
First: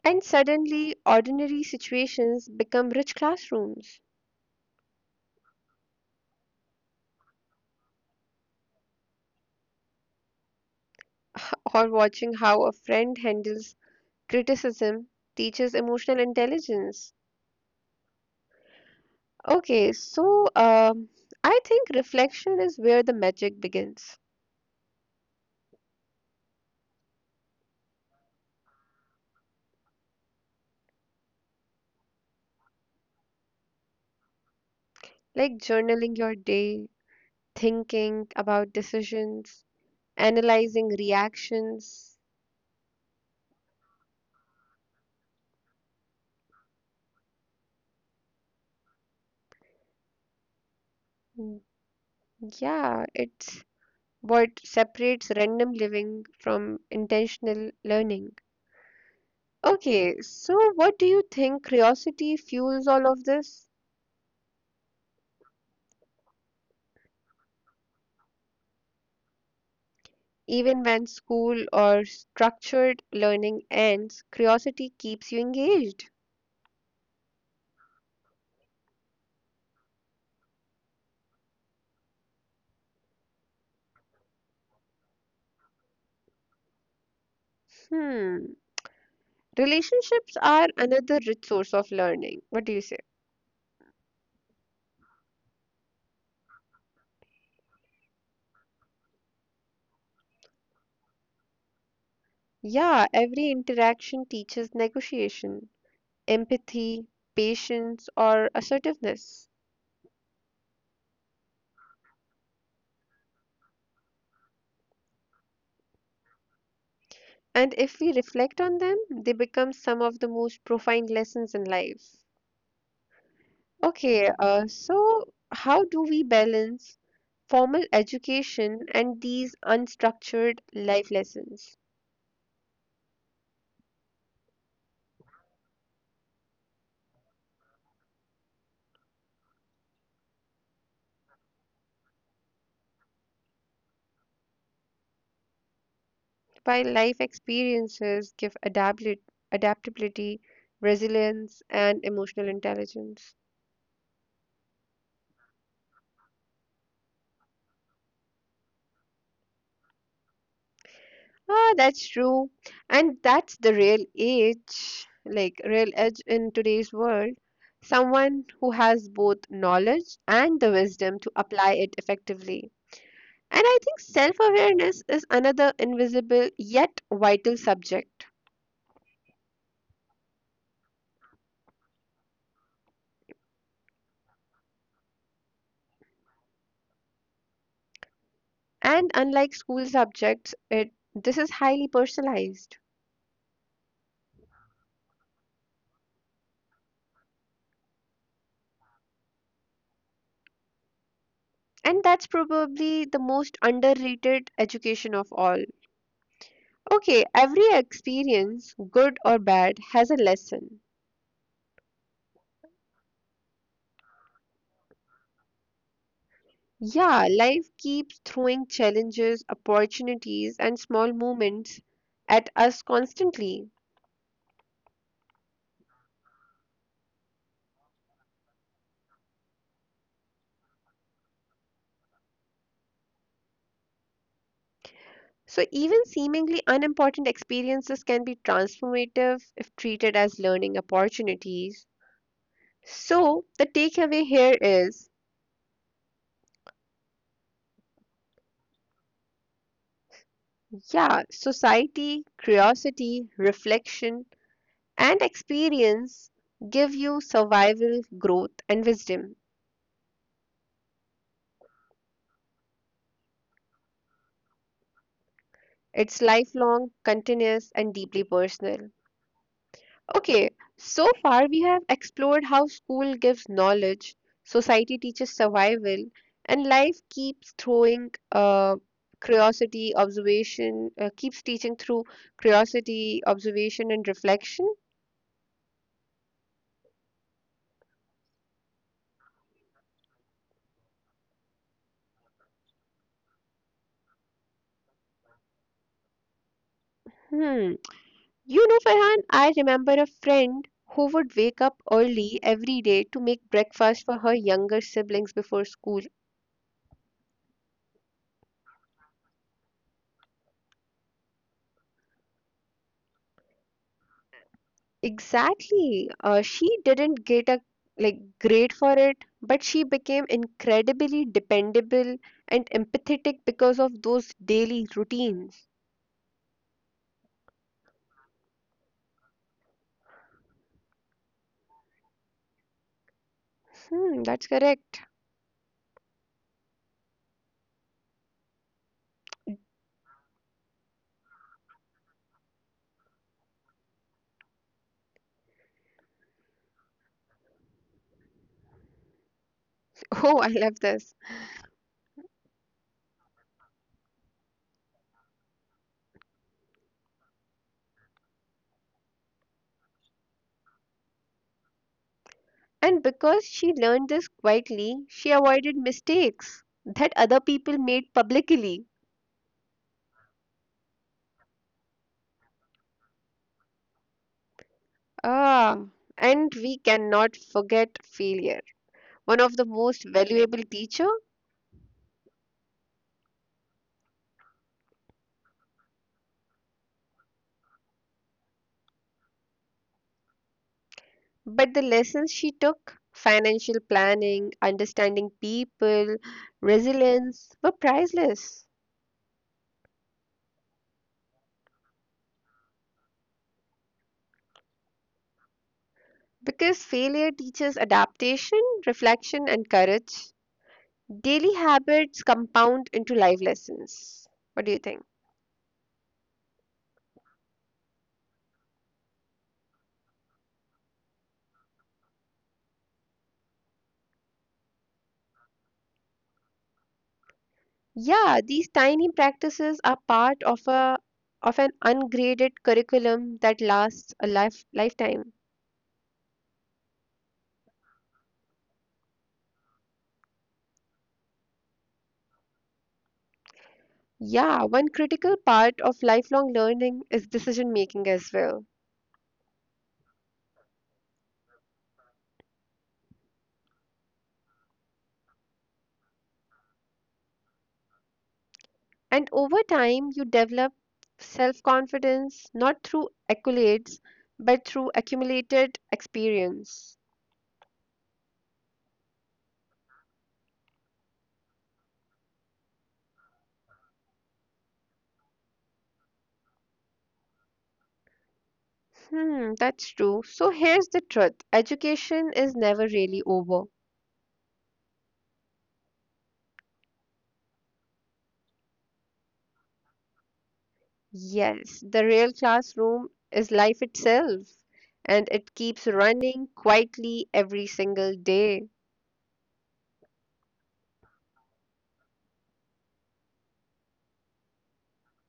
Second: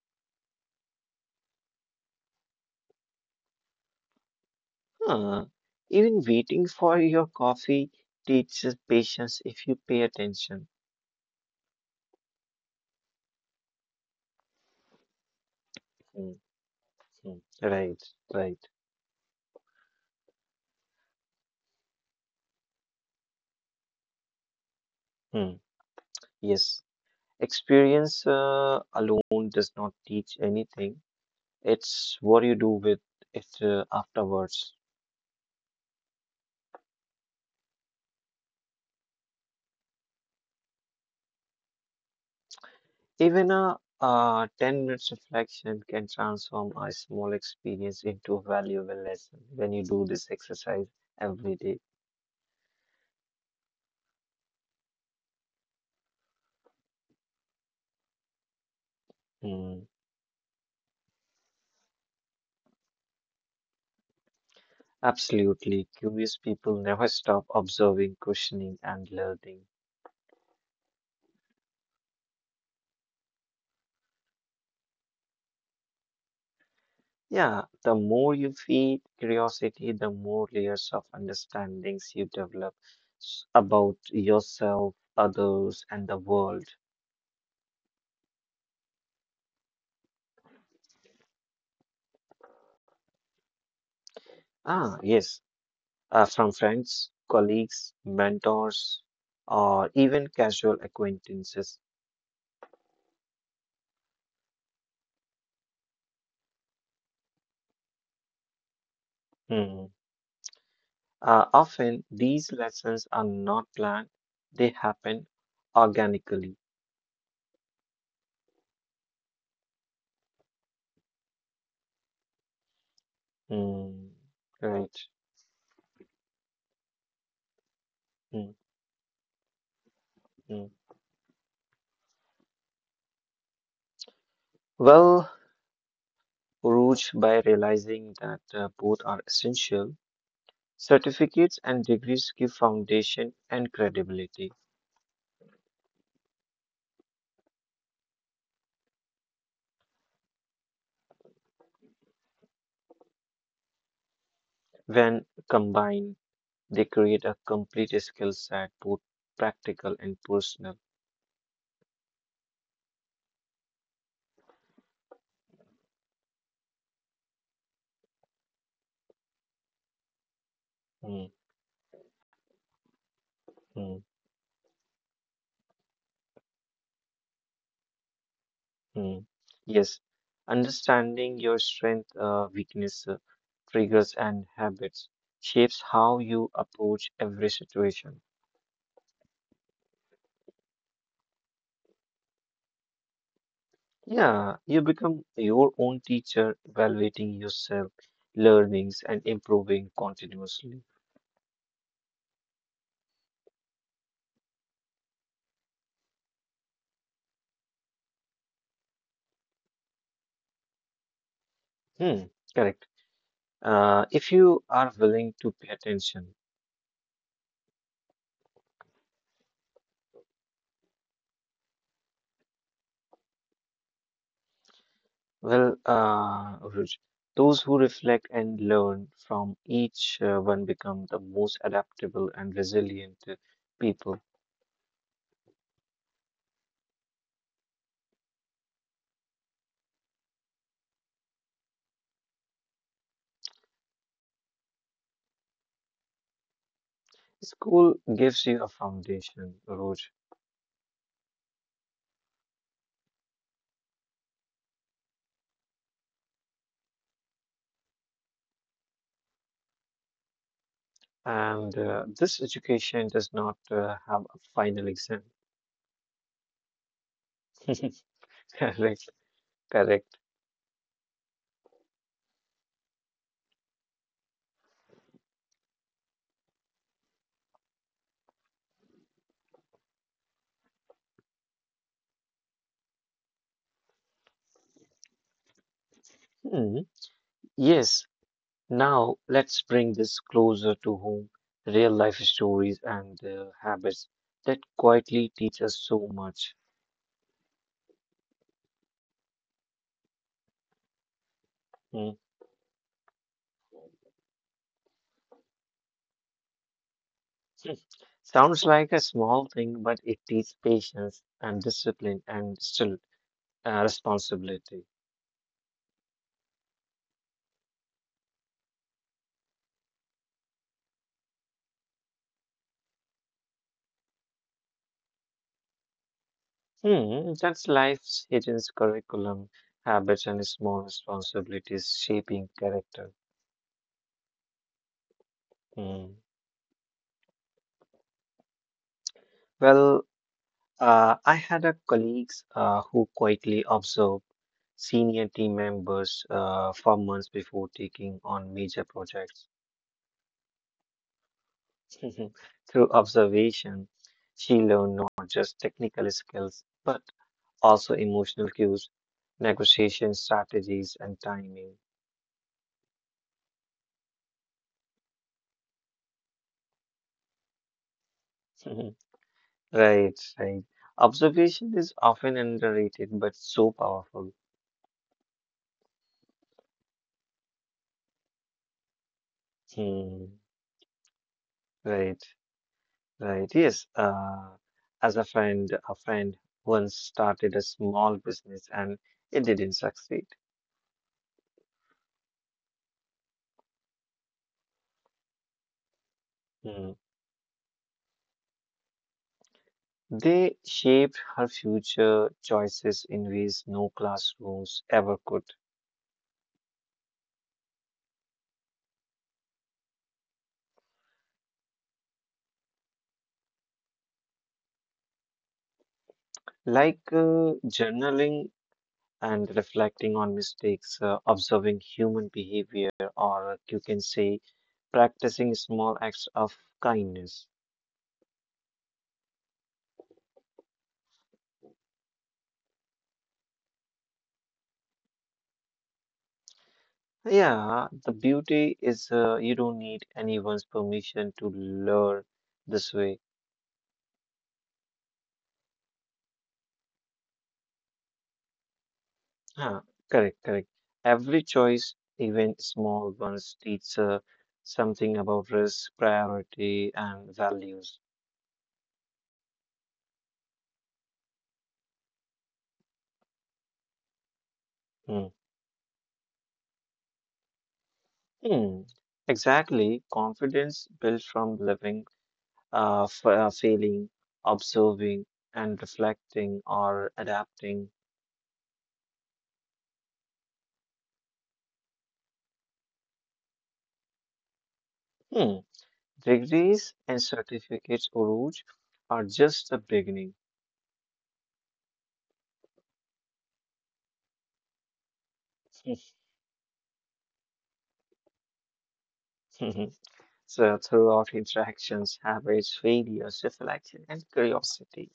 Speaker 1: And suddenly, ordinary situations become rich classrooms,
Speaker 2: Huh. Even waiting for your coffee teaches patience if you pay attention.
Speaker 1: or watching how a friend handles criticism teaches emotional
Speaker 2: Hmm,
Speaker 1: intelligence.
Speaker 2: hmm. Right, right.
Speaker 1: Okay, so I think reflection is where the magic begins.
Speaker 2: Hmm. Yes. Experience alone does not teach anything. It's what you do with it afterwards.
Speaker 1: Like journaling your day, thinking about decisions, analyzing reactions.
Speaker 2: Even a 10 minutes reflection can transform a small experience into a valuable lesson when you do this exercise
Speaker 1: Mm,
Speaker 2: every day.
Speaker 1: Yeah, it's what separates random living from intentional learning.
Speaker 2: Mm,
Speaker 1: Okay, so what do you think curiosity fuels all of this?
Speaker 2: absolutely. Curious people never stop observing, questioning, and learning.
Speaker 1: Even when school or structured learning ends, curiosity keeps you engaged.
Speaker 2: Yeah, the more you feed curiosity, the more layers of understandings you develop about yourself, others, and the world.
Speaker 1: Hmm. Relationships are another rich source of learning. What do you say?
Speaker 2: Ah, yes. From friends, colleagues, mentors, or even casual acquaintances.
Speaker 1: Yeah, every interaction teaches negotiation, empathy, patience, or assertiveness.
Speaker 2: Hmm. Often, these lessons are not planned, they happen organically.
Speaker 1: And if we reflect on them, they become some of the most profound lessons in life. Okay,
Speaker 2: Hmm.
Speaker 1: so
Speaker 2: Right.
Speaker 1: how do we balance formal
Speaker 2: Hmm.
Speaker 1: education and these unstructured
Speaker 2: Hmm.
Speaker 1: life lessons?
Speaker 2: Well, Uruj, by realizing that both are essential, certificates and degrees give foundation and credibility.
Speaker 1: While life experiences give adaptability, adaptability, resilience, and emotional intelligence.
Speaker 2: When combined, they create a complete skill set, both practical and personal.
Speaker 1: Ah, that's true. And that's the real edge, like real edge in today's world. Someone who has both knowledge and the wisdom to apply it effectively. And I think
Speaker 2: Mm,
Speaker 1: self awareness is another invisible yet vital subject.
Speaker 2: mm. Yes, understanding your strength, weakness, triggers, and habits shapes how you approach every situation.
Speaker 1: And unlike school subjects, this is highly personalized.
Speaker 2: Yeah, you become your own teacher, evaluating yourself, learnings, and improving continuously.
Speaker 1: And that's probably the most underrated education of all. Okay, every experience, good or bad, has a lesson.
Speaker 2: Hmm, correct. If you are willing to pay attention.
Speaker 1: Yeah, life keeps throwing challenges, opportunities, and small moments at us constantly.
Speaker 2: Well, Ruj, those who reflect and learn from each one become the most adaptable and resilient people.
Speaker 1: So, even seemingly unimportant experiences can be transformative if treated as learning opportunities. So, the takeaway here is
Speaker 2: School gives you a foundation, Ruj,
Speaker 1: yeah, society, curiosity, reflection, and experience give you survival, growth, and wisdom.
Speaker 2: and this education does not have a final exam.
Speaker 1: It's lifelong, continuous, and deeply personal.
Speaker 2: Correct, correct.
Speaker 1: Okay, so far we have explored how school gives knowledge, society teaches survival, and life keeps throwing curiosity, observation, keeps teaching through curiosity, observation, and reflection.
Speaker 2: Hmm. Yes, now let's bring this closer to home, real life stories and habits that quietly teach us so much.
Speaker 1: Hmm. You know, Farhan, I remember a friend who would wake up
Speaker 2: Hmm?
Speaker 1: early every day to make breakfast for her younger siblings before school.
Speaker 2: Sounds like a small thing, but it teaches patience and discipline and still responsibility.
Speaker 1: Exactly. She didn't get a like grade for it, but she became incredibly dependable and empathetic because of those daily routines.
Speaker 2: Hmm, that's life's hidden curriculum, habits, and small responsibilities shaping character.
Speaker 1: Hmm, that's correct.
Speaker 2: Hmm. Well, I had a colleagues who quietly observed senior team members for months before taking on major projects.
Speaker 1: Oh, I love this.
Speaker 2: Through observation, she learned not just technical skills, but also emotional cues, negotiation strategies, and timing.
Speaker 1: And because she learned this quietly, she avoided mistakes that other people made publicly.
Speaker 2: Right, right. Observation is often underrated but so powerful.
Speaker 1: Ah, and we cannot forget failure. One of the most
Speaker 2: Hmm.
Speaker 1: valuable teacher.
Speaker 2: Right, right. Yes. As a friend once started a small business and it didn't succeed.
Speaker 1: But the lessons she took financial planning, understanding people,
Speaker 2: Hmm.
Speaker 1: resilience were priceless
Speaker 2: They shaped her future choices in ways no classrooms ever could.
Speaker 1: because failure teaches adaptation, reflection, and courage. Daily habits compound into life lessons. What do you think?
Speaker 2: Like journaling and reflecting on mistakes, observing human behavior, or you can say practicing small acts of kindness.
Speaker 1: Yeah, these tiny practices are part of a of an ungraded curriculum that lasts a lifetime.
Speaker 2: Yeah, the beauty is you don't need anyone's permission to learn this way.
Speaker 1: Yeah, one critical part of lifelong learning is decision making as well.
Speaker 2: Huh, correct, correct. Every choice, even small ones, teach something about risk, priority, and values.
Speaker 1: And over time, you develop self confidence not through accolades but through
Speaker 2: Hmm.
Speaker 1: accumulated experience.
Speaker 2: Hmm. Exactly. Confidence built from living feeling, observing, and reflecting or adapting.
Speaker 1: Hmm, that's true. So here's the truth education is never really over.
Speaker 2: Hmm. Degrees and certificates, Uruj, are just the beginning.
Speaker 1: Yes, the real classroom is life itself, and it keeps running quietly every single day.
Speaker 2: So, throughout interactions, habits, failures, reflection, and curiosity.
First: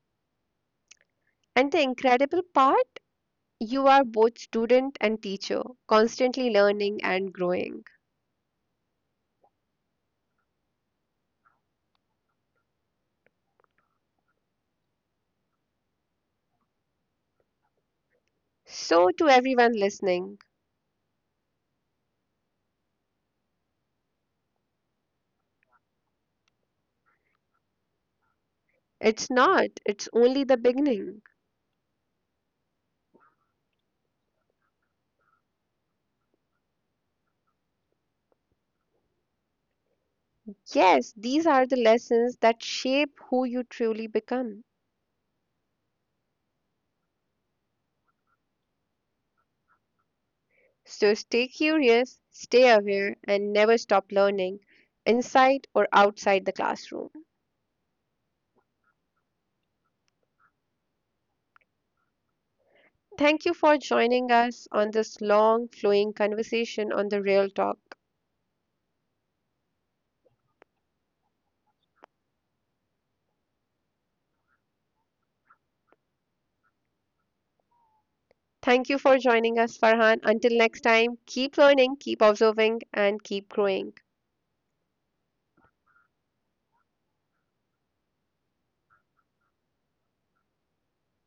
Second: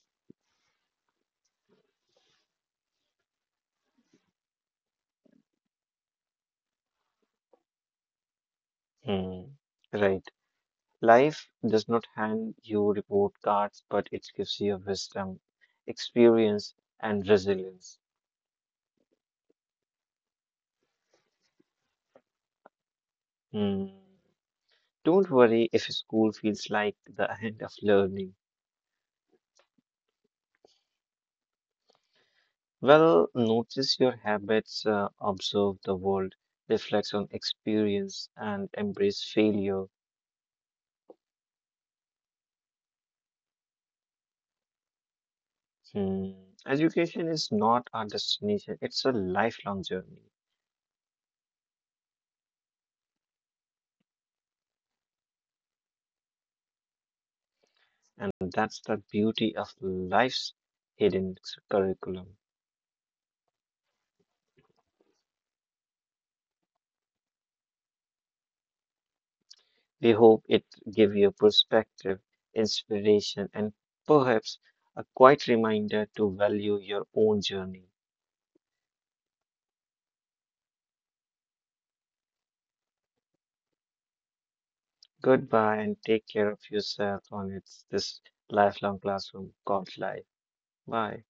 Speaker 1: And the incredible part, you are both student and teacher, constantly learning and growing.
Speaker 2: Hmm. Right. Life does not hand you report cards, but it gives you wisdom, experience, and resilience.
Speaker 1: So, to everyone listening,
Speaker 2: Hmm. Don't worry if school feels like the end of learning.
Speaker 1: it's not, it's only the beginning.
Speaker 2: Well, notice your habits, observe the world, reflect on experience, and embrace failure.
Speaker 1: Yes, these are the lessons that shape who you truly become.
Speaker 2: Hmm. Education is not our destination, it's a lifelong journey.
Speaker 1: So stay curious, stay aware, and never stop learning, inside or outside the classroom.
Speaker 2: And that's the beauty of life's hidden curriculum.
Speaker 1: Thank you for joining us on this long, flowing conversation on the Real Talk.
Speaker 2: We hope it give you perspective, inspiration, and perhaps a quiet reminder to value your own journey.
Speaker 1: Thank you for joining us, Farhan. Until next time, keep learning, keep observing, and keep growing.
Speaker 2: Goodbye and take care of yourself on this lifelong classroom called life. Bye.